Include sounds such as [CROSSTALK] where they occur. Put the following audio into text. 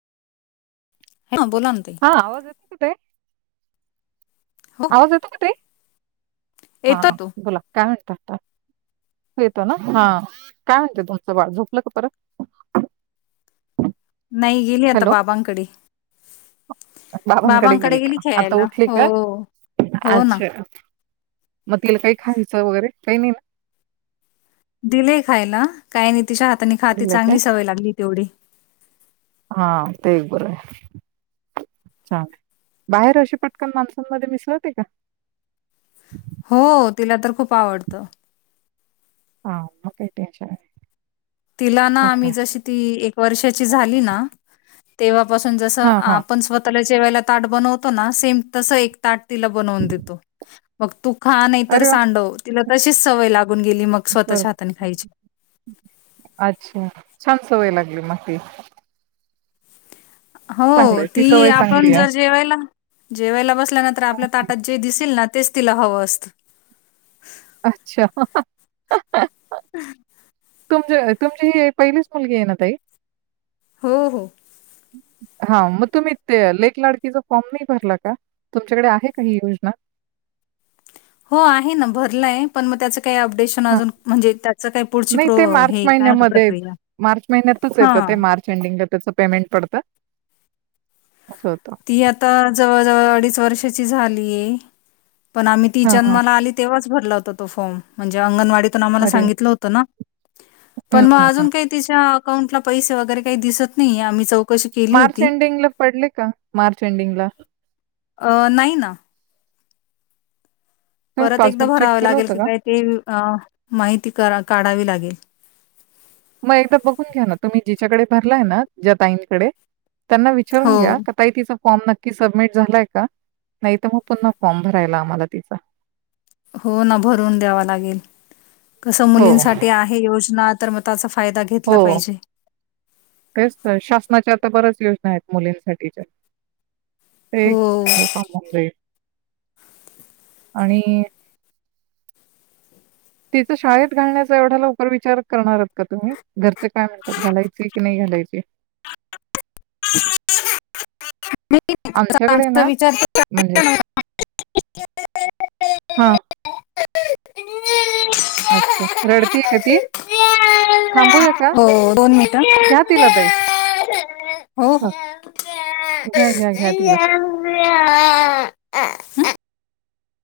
हा बोला ना ताई हा आवाज येतो का ताई. हो आवाज येतो का ताई. हा येतो ह तो बोला काय म्हण येतो ना हा काय म्हणते तुमच बाळ झोपलं का परत. नाही गेली आता हॅलो बाबांकडे. बाबांकडे गेली का आता उठली का हो ना अच्छा मग तिला काही खायचं वगैरे काही नाही ना दिले खायला काय नाही तिच्या हाताने खातात दिलं काय? चांगली सवय लागली तेवढी. हा ते बरं आहे बाहेर अे पटकन माणसांमध्ये मिसळते का हो तिला तर खूप आवडतं. हा मग काही टेंशन नाही. तिला ना चांगलं आम्ही आहे. जशी ती एक वर्षाची झाली ना तेव्हा पासून जस हा हा आपण स्वतःला जेवायला ताट बनवतो ना सेम तस एक ताट तिला बनवून देतो. वक्तू [INAUDIBLE] खा नाही तर अरे वा! सांडव तिला तशीच सवय लागून गेली मग बरं स्वतःच्या हाताने खायची. अच्छा छान सवय लागली मग ती चांगलं हो आहे ती सवय आपण चांगली आहे. जर जेवायला जेवायला बस नंतर आपल्या ताटात जे दिसेल ना तेच तिला हवं असत. अच्छा [UNINTELLIGIBLE] तुम तुमची ही पहिलीच मुलगी आहे ना ताई. हो हो. हा मग तुम्ही ते लेक लाडकीचा फॉर्म नाही भरला का? तुमच्याकडे आहे का ही योजना? हो. आहे ना. भरलंय पण मग त्याच ह पुढची नाही प्रो ते मार्च हे काय म्हणतात महिन्यामध्ये प्रक्रिया मार्च महिन्यातच येतं ते हां मार्च एंडिंगला त्याच पेमेंट पडत ती आता जवळ जवळ अडीच वर्ष झालीय. पण आम्ही ती हां, हां. जन्माला आली तेव्हाच भरला होता. तो फॉर्म म्हणजे अंगणवाडीत आम्हाला अरे सांगितलं होत ना हं, पण म हं, हं. अजून काही तिच्या अकाउंट ला पैसे वगैरे काही दिसत नाही आम्ही चौकशी केली मार्च होती. एंडिंगला पडले का? मार्च एंडींगला अ नाही ना तुम्ही परत एकदा पासबुक चेक भरावं केलं लागेल होतं की का? काय ते अ माहिती काढावी लागेल. मग एकदा बघून घ्या ना तुम्ही जिच्याकडे भरलाय ना ज्याताईंकडे त्यांना हो विचारून घ्या का ताई तिचा फॉर्म नक्की सबमिट झालाय का नाही तर मग पुन्हा फॉर्म भरायला आम्हाला तिचा हो. ना भरून द्यावा लागेल. कसं हो, मुलींसाठी आहे योजना. तर मग फायदा हो घेतला पाहिजे. तेच शासनाच्या आता बऱ्याच योजना आहेत. मुलींसाठीच्या - - हो. एक नाही [UNINTELLIGIBLE] का जाई [UNINTELLIGIBLE] आणि- - तिच शाळेत घालण्याचा एवढ्या लवकर विचार करणार आहात का तुम्ही? घरचे काय म्हणतात? घालायचे की नाही घालायच. [INAUDIBLE] मग आमच्याकडे ना विचार म्हणजे हां, [INAUDIBLE] अच्छा रडतीय का ती? थांबूया का हो दोन मिनिटं घ्या तिला ताई हो ह घ्या घ्या घ्या तिला. हो.